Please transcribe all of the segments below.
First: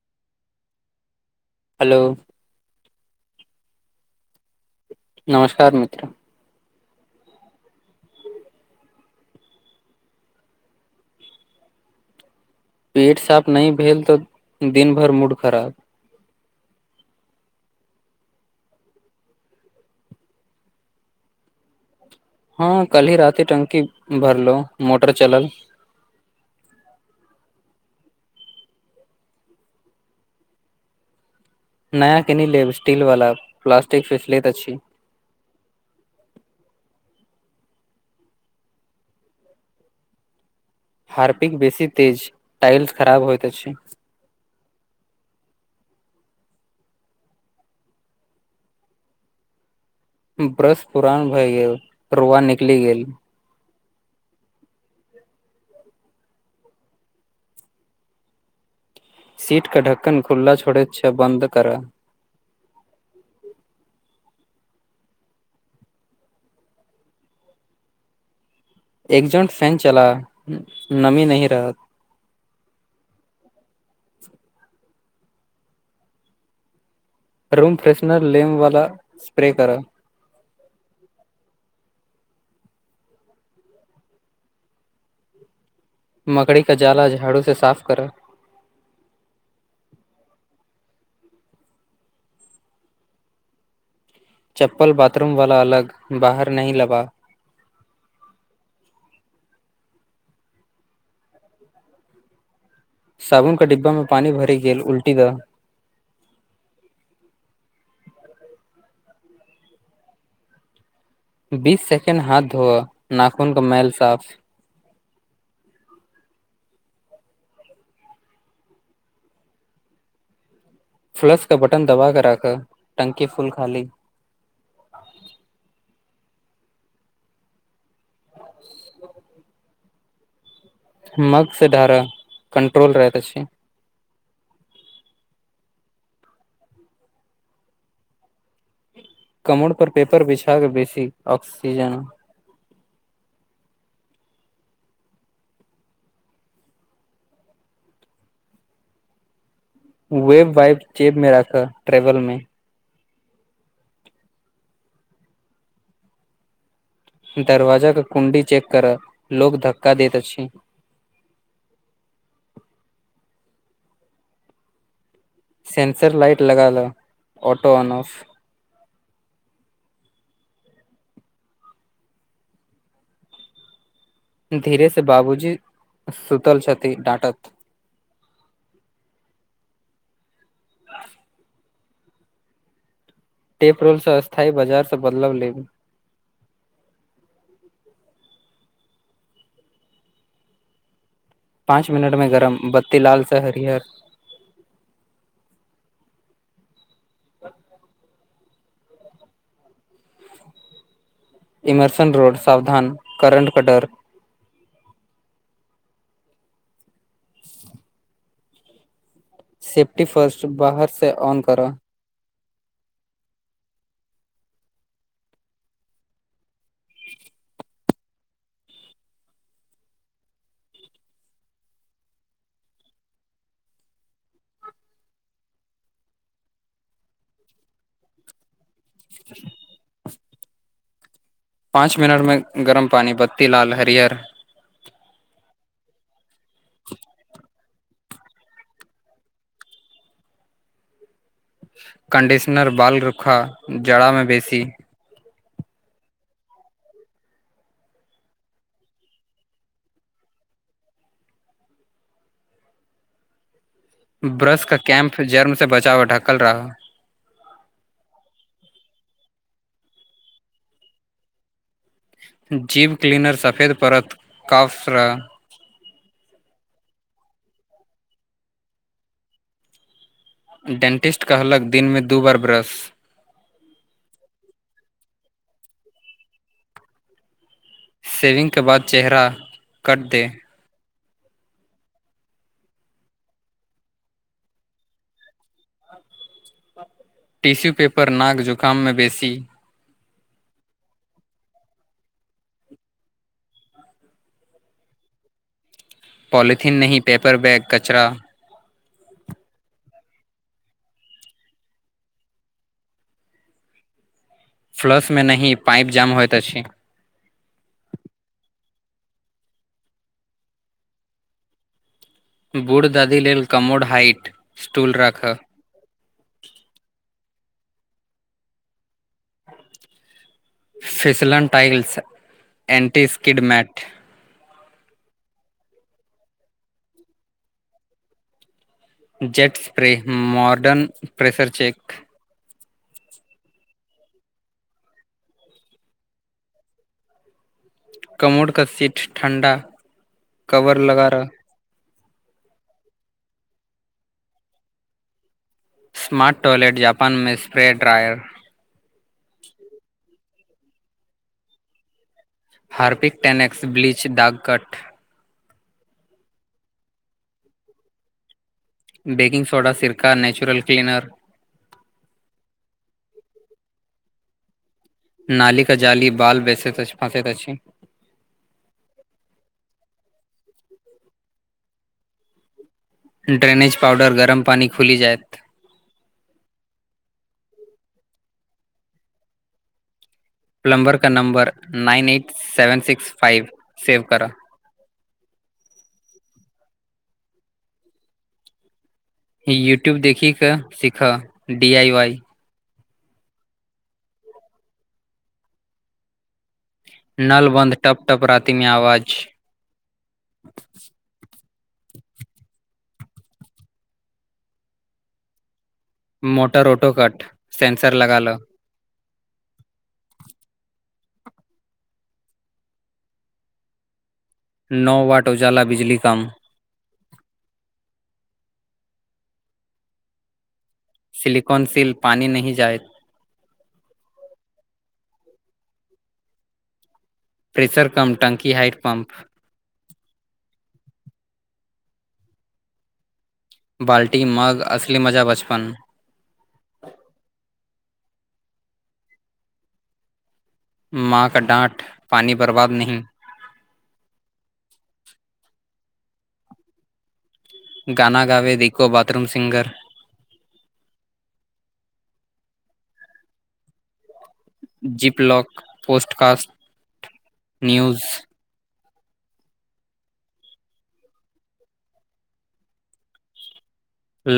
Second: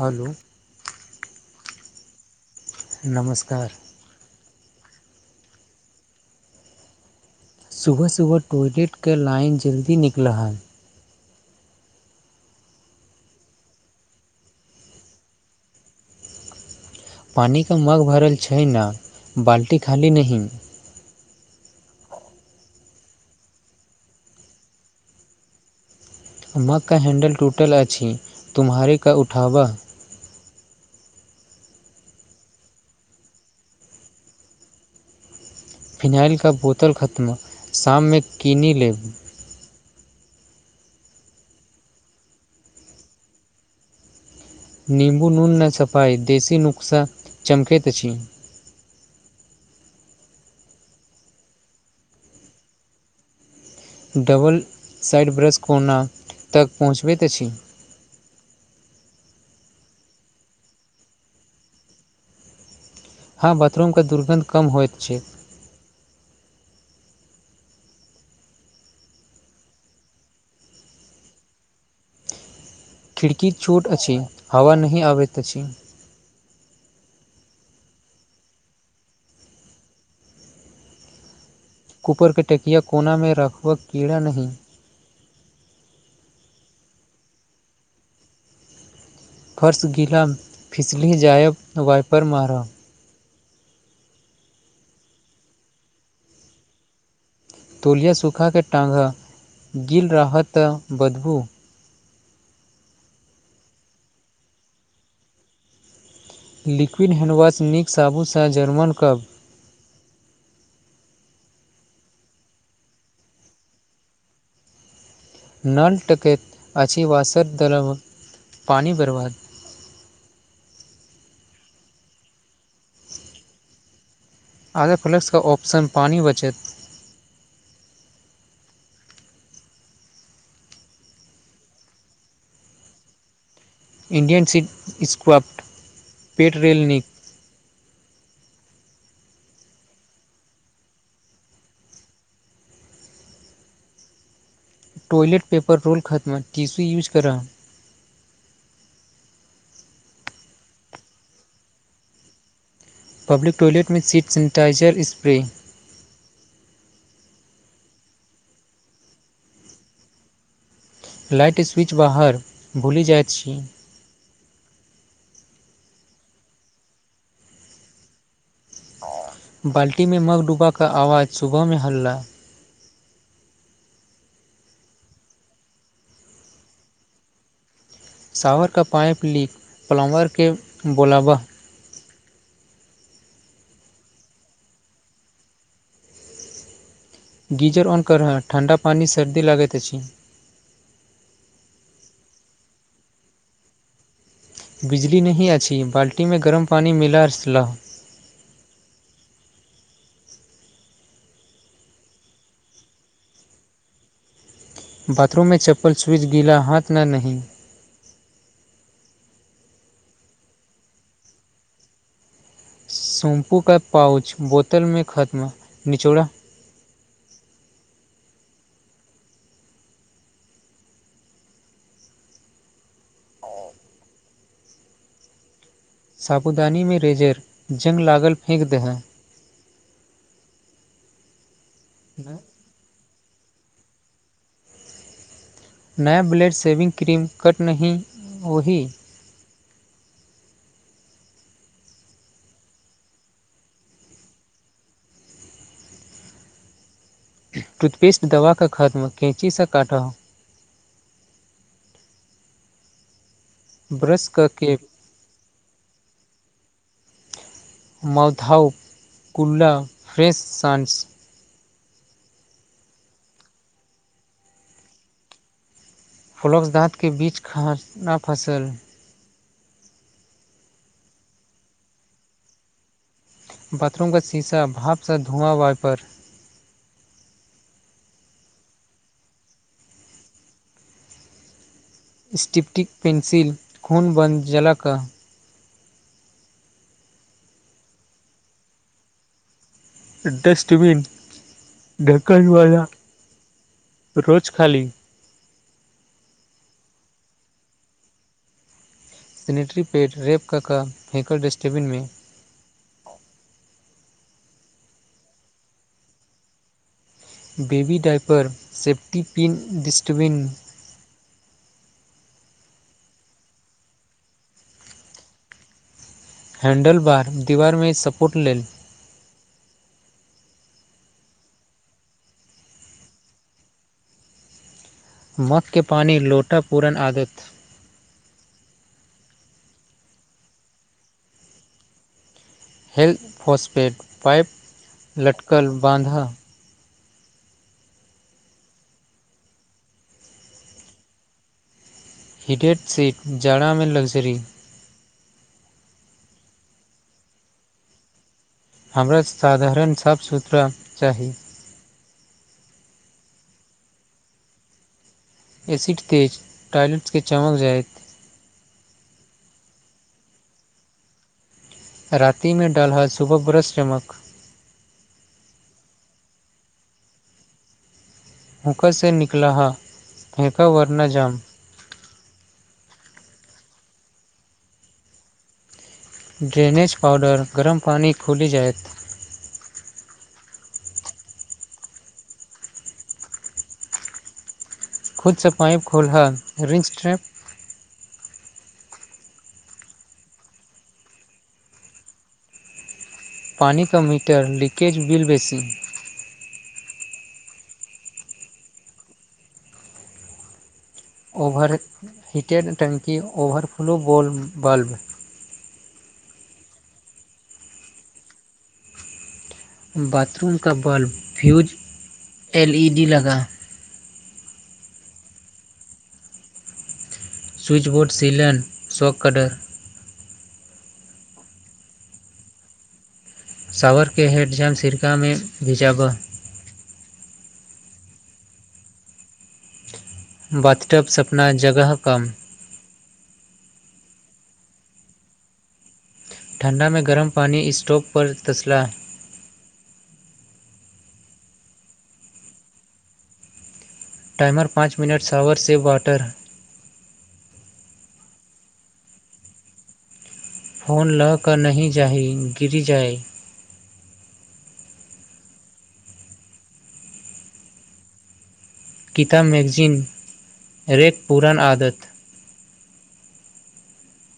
Hello. Hello. नमस्कार। नमस्कार मित्र। सुबह सुबह टॉयलेटके लाइन जल्दी निकल हई पेट साफ नहि भेल त दिन भरि मूड खराब पानिके मग भरल छै ने बाल्टी खाली नहि हँ कल ही रात टंकी भरलो मोटर चलल मक कऽ हैंडल टूटल अछि तुम्हारे क उठाबऽ नया कनि लेब स्टील वाला प्लास्टिक फेसलेट अछि फिनाइल कऽ बोतल खत्म शाममे कनि लेब हार्पिक बेसी तेज इलस खराब होइत छै। नीमबू नून मे सफाय देसी नुस्खा चमकैतैत अछि ब्रश पुरान भए गेल रुआ निकलि गेलऽ डबल साइड ब्रश कोना तक पहुँचबैत अछि। सीट कऽ ढक्कन खुलला छोड़ै छै बन्द करा हँ बाथरूम के दुर्गन्ध कम होइत छै। एक जट फैन चला नमी नही रहत। खिड़कि चोट अछि हवा नहि आबैत अछि। रूम फ्रेशनर लेम वाला स्प्रे करा। कूपरके टकिया कोना मे रखबाक कऽ कीड़ा नहि मकड़ी का जाला झाड़ू से साफ कर फर्श गीला फिसली जायब वाइपर मारब चप्पल बाथरूम वाला अलग बाहर नी लबा। तोलिया सूखा के टाँग गल रहऽ तऽ बदबू साबुन के डिब्बा मे पानी भरि गेल उल्टी दही लिक्विड हैणडवाश नीक साबुनसँ जर्मन करब। बीस सेकेण्ड हाथ धोअ नाखन कऽ मेल साफ नल टकैत अछि वसर दलव पानि बरबाद। फ्लश का बटन दबा क राख टकी फूल खाली आगा फ्लेक्सके ऑप्शन पानी बचत। [unintelligible] मगसँ ढारऽ कंट्रोल रहैत छै। इण्डियन सी स्क्वाफ्ट पेट रेल निक। कमर पर पेपर बिछा के बेसी ऑक्सीजन। टॉयलेट पेपर रोल खत्म तीसी यूज करा। वेब वइ चेप मे राख ट्रेवल मे पब्लिक टॉलटमे सीट सनेटाइजर स्प्रे। दरवाजाे कुण्डी चेक करय लोकोग धक्का दैत अछि लाइट स्विच बाहर भूलि जाइत छी सन्सर लाइट लग लऑटो ऑन ऑफ बाल्टीमे मगडुबा क आवाज सुबहमे हल्ला धीरे से बाबूजी सुतल छथि डाँटत शावर का पाइप लीक पलम्बरके बोलाबा टेप रोलसँ स्थायी बाजार से बदलाव लेब गीजर ऑन करहऽ ठण्डा पानी सर्दी लागैत अछि पाँच मिनटमे गरम बत्ती लालसँ हरिहर बिजली नहि अछि बाल्टीमे गरम पानि मिला लह इमरसन रोड सावधान करंट के। डर बाथरूममे चप्पल स्विच गीला हाथ। न नहि सेफ्टी फर्स्ट बाहर से ऑन करा शैम्पूके पाउच बोतलमे खत्म निचोड़ा साबुदानीमे रेजर जंघ लागल फेक दहै पाँच मिनट मे गरम पानि बस तिलाल हरिअर नया ब्लेड शेविङ्ग क्रीम कट नहि ओहि कन्डिशनर बाल रूखा जराामे बेसी टूथपेस्ट दवाके खत्म कैँचीसँ काट ब्रश क कैम्प जर्मसँ बचाव ढकल रह माउथहाउ कुला फ्रेश संस जीव क्लीनर सफेद पड़त कफसलरा फलक्स दाँतके बीच खाना न फसल डेंटिस्ट कहलक दिनमे दू बार ब्रश बाथरूम क शीशा भाँप सा धुआँ वाइपर शेविगके बाद चेहरा कटै स्टिपटिक पेंसिल खुनन खू न बन्द जेलक टिश्यू पेपर नाक जुकाममे बेसी डस्टबिन ढकलवला कक्रोच खाली पोलिथििन नहि पेपर बैग कचरा सनेटरी पेड रेप क का हैकरर डस्टबिनमे फ्लसमे नहि पाइप जाम होइत अछि baby diaper safety pin dustbin बूढ़ दादी लेल कमोर हाइट स्टूल राखऽ हैण्डल बार दीवारमे सपोर्ट लेल फसलन टाइल्स एन्टी स्किड मैट मकके पानि लोटा पूरण आदत जट spray modern pressure check health फोसपेट pipe लटकल बाँधऽ कमोर का सीट ठण्डा कवर लगा रह हिटेड सीट जाड़ामे लगजरी मा टॉयलेट जापान मे स्प्रे ड्रायर हमरा साधारण साफ सुथरा चाही हार्पिक टेनक्स ब्लीच दाग कट एसिड तेज टॉयलेट्सके चमक जाइत बेकिंग सोडा सिरका नाचुरल क्लीनर रातिमे डाल हल सुबह ब्रश चमक नाली का जाली बाल बेचैत फसेत अछि हूँका से निकल हा फेका वरना जाम ड्रेनेज पाउडर गरम पानी खुलि जायत ड्रेनेज पाउडर गरम पानी खुलि जायत पलम्बर का number nine eight seven six five save करा खुदसँ पाइप खोल रिंच स्ट्रैप यूट्यूब देखिक के सीखऽ डी आई वाई पानी कऽ मीटर लीकेज बिल बेसी नल बन्द टप टप रातिमे आवाज ओवर हीटेर टंकी over flow [unintelligible] bulb motor auto cut sensor लगालो बाथरूम का bulb fuse L E D लगा नओ वाट उजाला बिजली कम स्विचबोर्ड सिलन शॉक कऽ डर सलिकॉन सील पानी नहि जाय शावरके हेडजाम सिरकामे भिजाबऽ प्रेसर कम टंकी हाइट पम्प बथटब सपना जगह कम बाल्टी मग असली मजा बचपन ठण्डामे गरम पानी स्टोव पर तसलाह माँ कऽ डाँट पानि बर्बाद नहि टाइमर पाँच मिनट शॉावर से वाटर गाना गाबे देखिको बाथरूम सिंगर फोन लऽ कऽ नहि जााही गिर जाय zip lock podcast news Gita magazine rack पुरान आदत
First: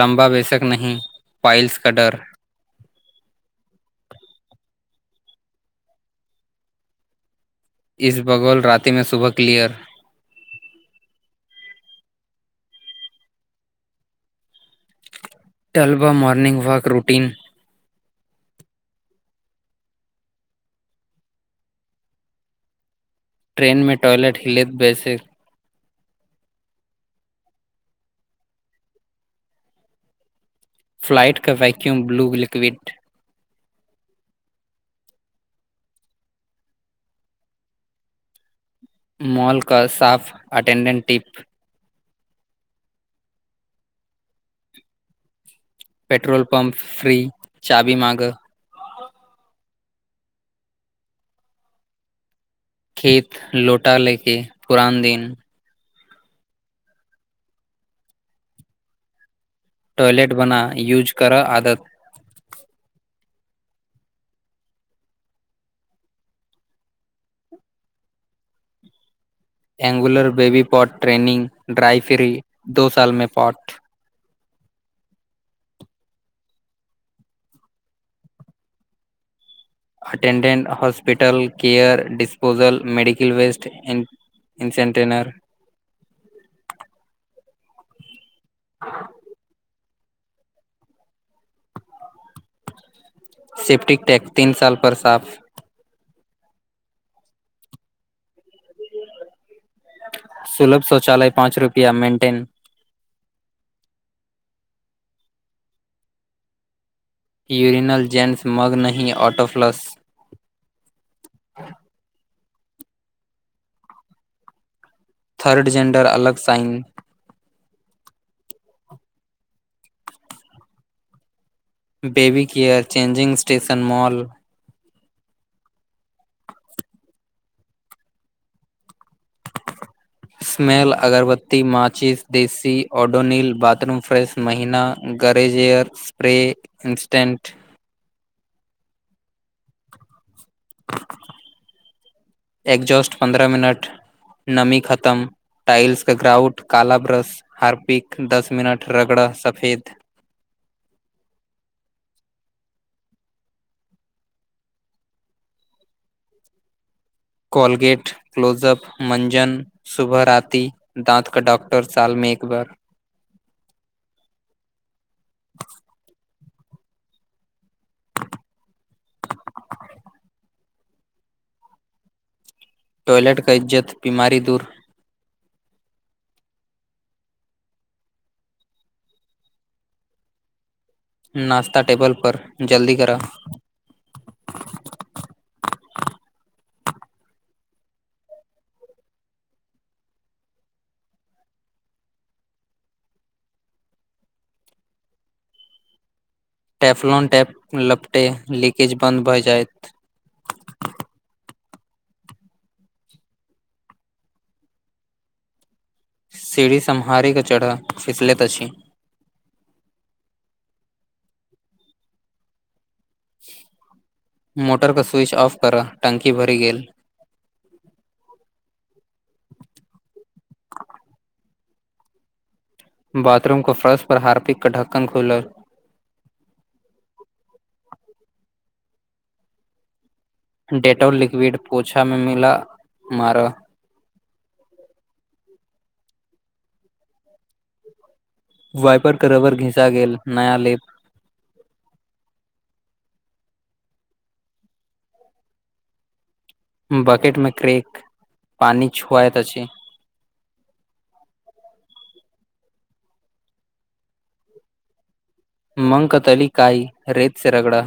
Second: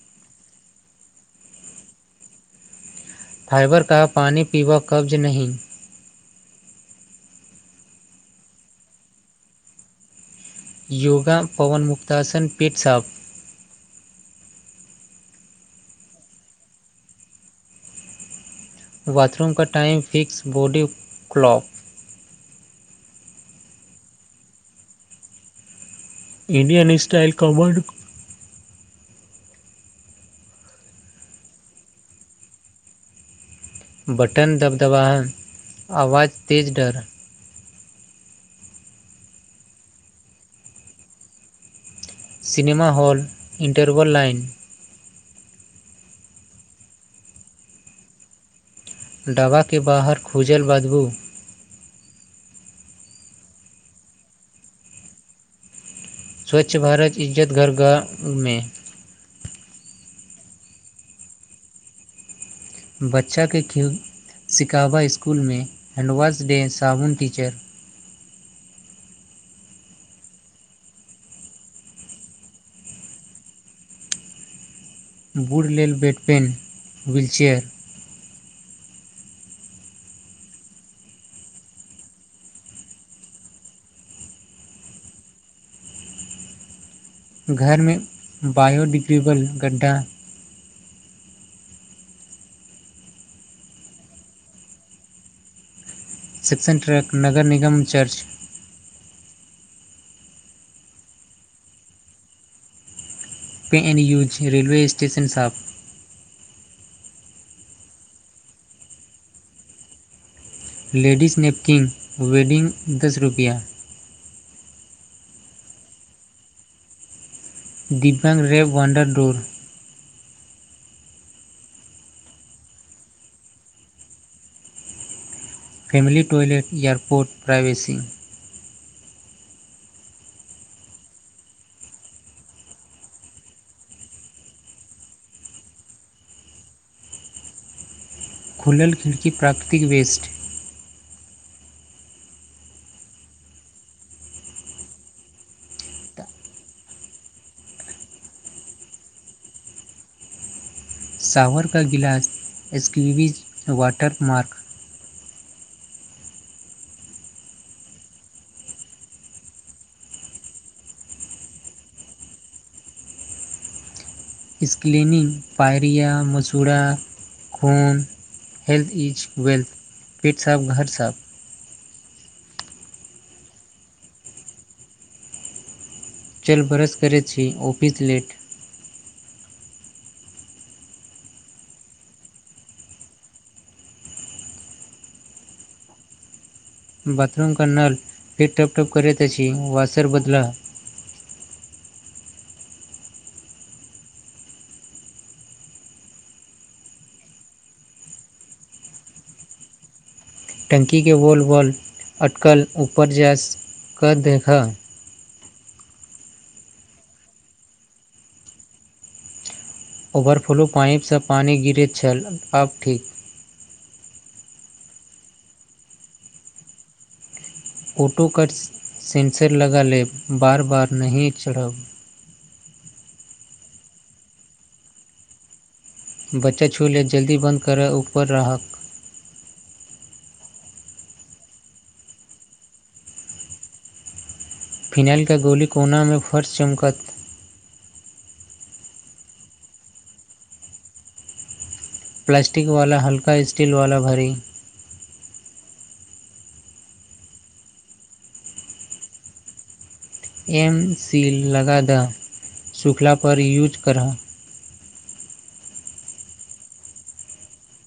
लम्बा बेसक नहि पाइल्स का डर फइबर कऽ पानी पीबा कब्ज नहि इस बगौल राततिमे सुबह क्लियर योगा पवन मुक्तासन पेट साफ तलबा मॉनिंग वाक रूटीन बाथरूम का टाइम फिक्स बॉडी क्लॉक ट्रेनमे टॉयलट हिलैत बेैसिक इंडियन स्टाइल कबर्ड फ्लाइटके वैक्यूम ब्लू लिक्विड बटन दबदबाा आवाज तेज डर मॉलके साफ attendant tip cinema hall interval line petrol pump free चाबी माँग दबाके बाहर खूजल बदबू खेत लौटा लेके पुरान दिन स्वच्छ भारत इज्जत घर गाम मे टॉयलेट बना यूज कर आदत बच्चा केँ खिल शिकाबा इसकुल में हैंडवाश डे साबुन टीचर एगुलर baby pot training dry free दो सालमे पॉट बुढ़ लेल bed pan wheel chair attendant hospital care disposal medical waste incinerator घरमे बायोडिग्रेबल गड्ढा सेफ्टिक टैक तीन साल पर साफ सिक्शन ट्रक नगर निगम चर्च सुलभ शौचालय पाँच रुपआ maintain pay and use railway station साफ यूरनल जन्स मग नही ऑटोफ्लस लेडीज नेपकिन वेडिंग दस रुपैआ थर्ड जैंडर अलगसँइन डिफरेंट वेब वाडरडोर baby care changing station mall family toilet airport privacy smell अगरबत्ती माचिस देसी ओऑडोनिल बाथरूम फ्रेश महीना गरेजेयर स्प्रे इन्स्टंट खुलल खिड़की प्राकृतिक वेस्ट एगजस्ट पन्द्रह मिनट [inaudible] नमी खतम टाइल्स कऽ ग्राउट काला ब्रश हारपिक दस मिनट रगड़ा सफेद सावरका गिलास squeegee water mark Colgate Closeup मंजन सुबह राति दाँत कऽ डँक्टर साल में एक बार स्क्लेनिग पायरिया मसूड़ा खून हेल्थ इज वेल्थ पेट साफ घर साफ टॉयलट कऽ इज्जत बीमारी दूर चल ब्रश करै छी ऑफिस लेट नाश्ता टेबल पर जल्दी कर बाथरूम कऽ नल फिर ठप ठप करैत छी वाशर बदला टैफ्लॉन टैप लपटे लीकेज बन्द भऽ जायत टंकी केँ वॉल वॉल अटकल ऊपर जा कऽ देखा सीरी सम्हारे कऽ चढ़ फिसलैत अछि ओवरफ्लो पाइपस पानी गिरैत छल आब ठीक मोटर कऽ स्विच ऑफ कर टंकी भरि गेल फोटो कट सेंसर लगा लेब बार बार नहीं चढ़ब बाथरूम कऽ फरश पर हार्पिक कऽ ढक्कन खुलर बच्चा छु लेत जल्दी बंद करअ ऊपर राहक डेटॉल लिक्विड पोछा में मिला मारा फिनाएल कऽ गोली कोनामे फर्श चमकत वइपर कऽ रबर घिसा गेल नया लेप प्लासस्टिक वाला हल्का स्टील वाला भरी बकेट में क्रेक [inaudible] पानी छुआइत अछि एम सील लगा दऽ सुखला पर यूज करऽ मंकतरीका कई रेत स रगड़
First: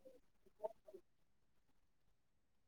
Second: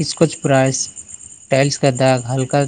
इसकुछ प्राइस टाइल्स का दाग हल्का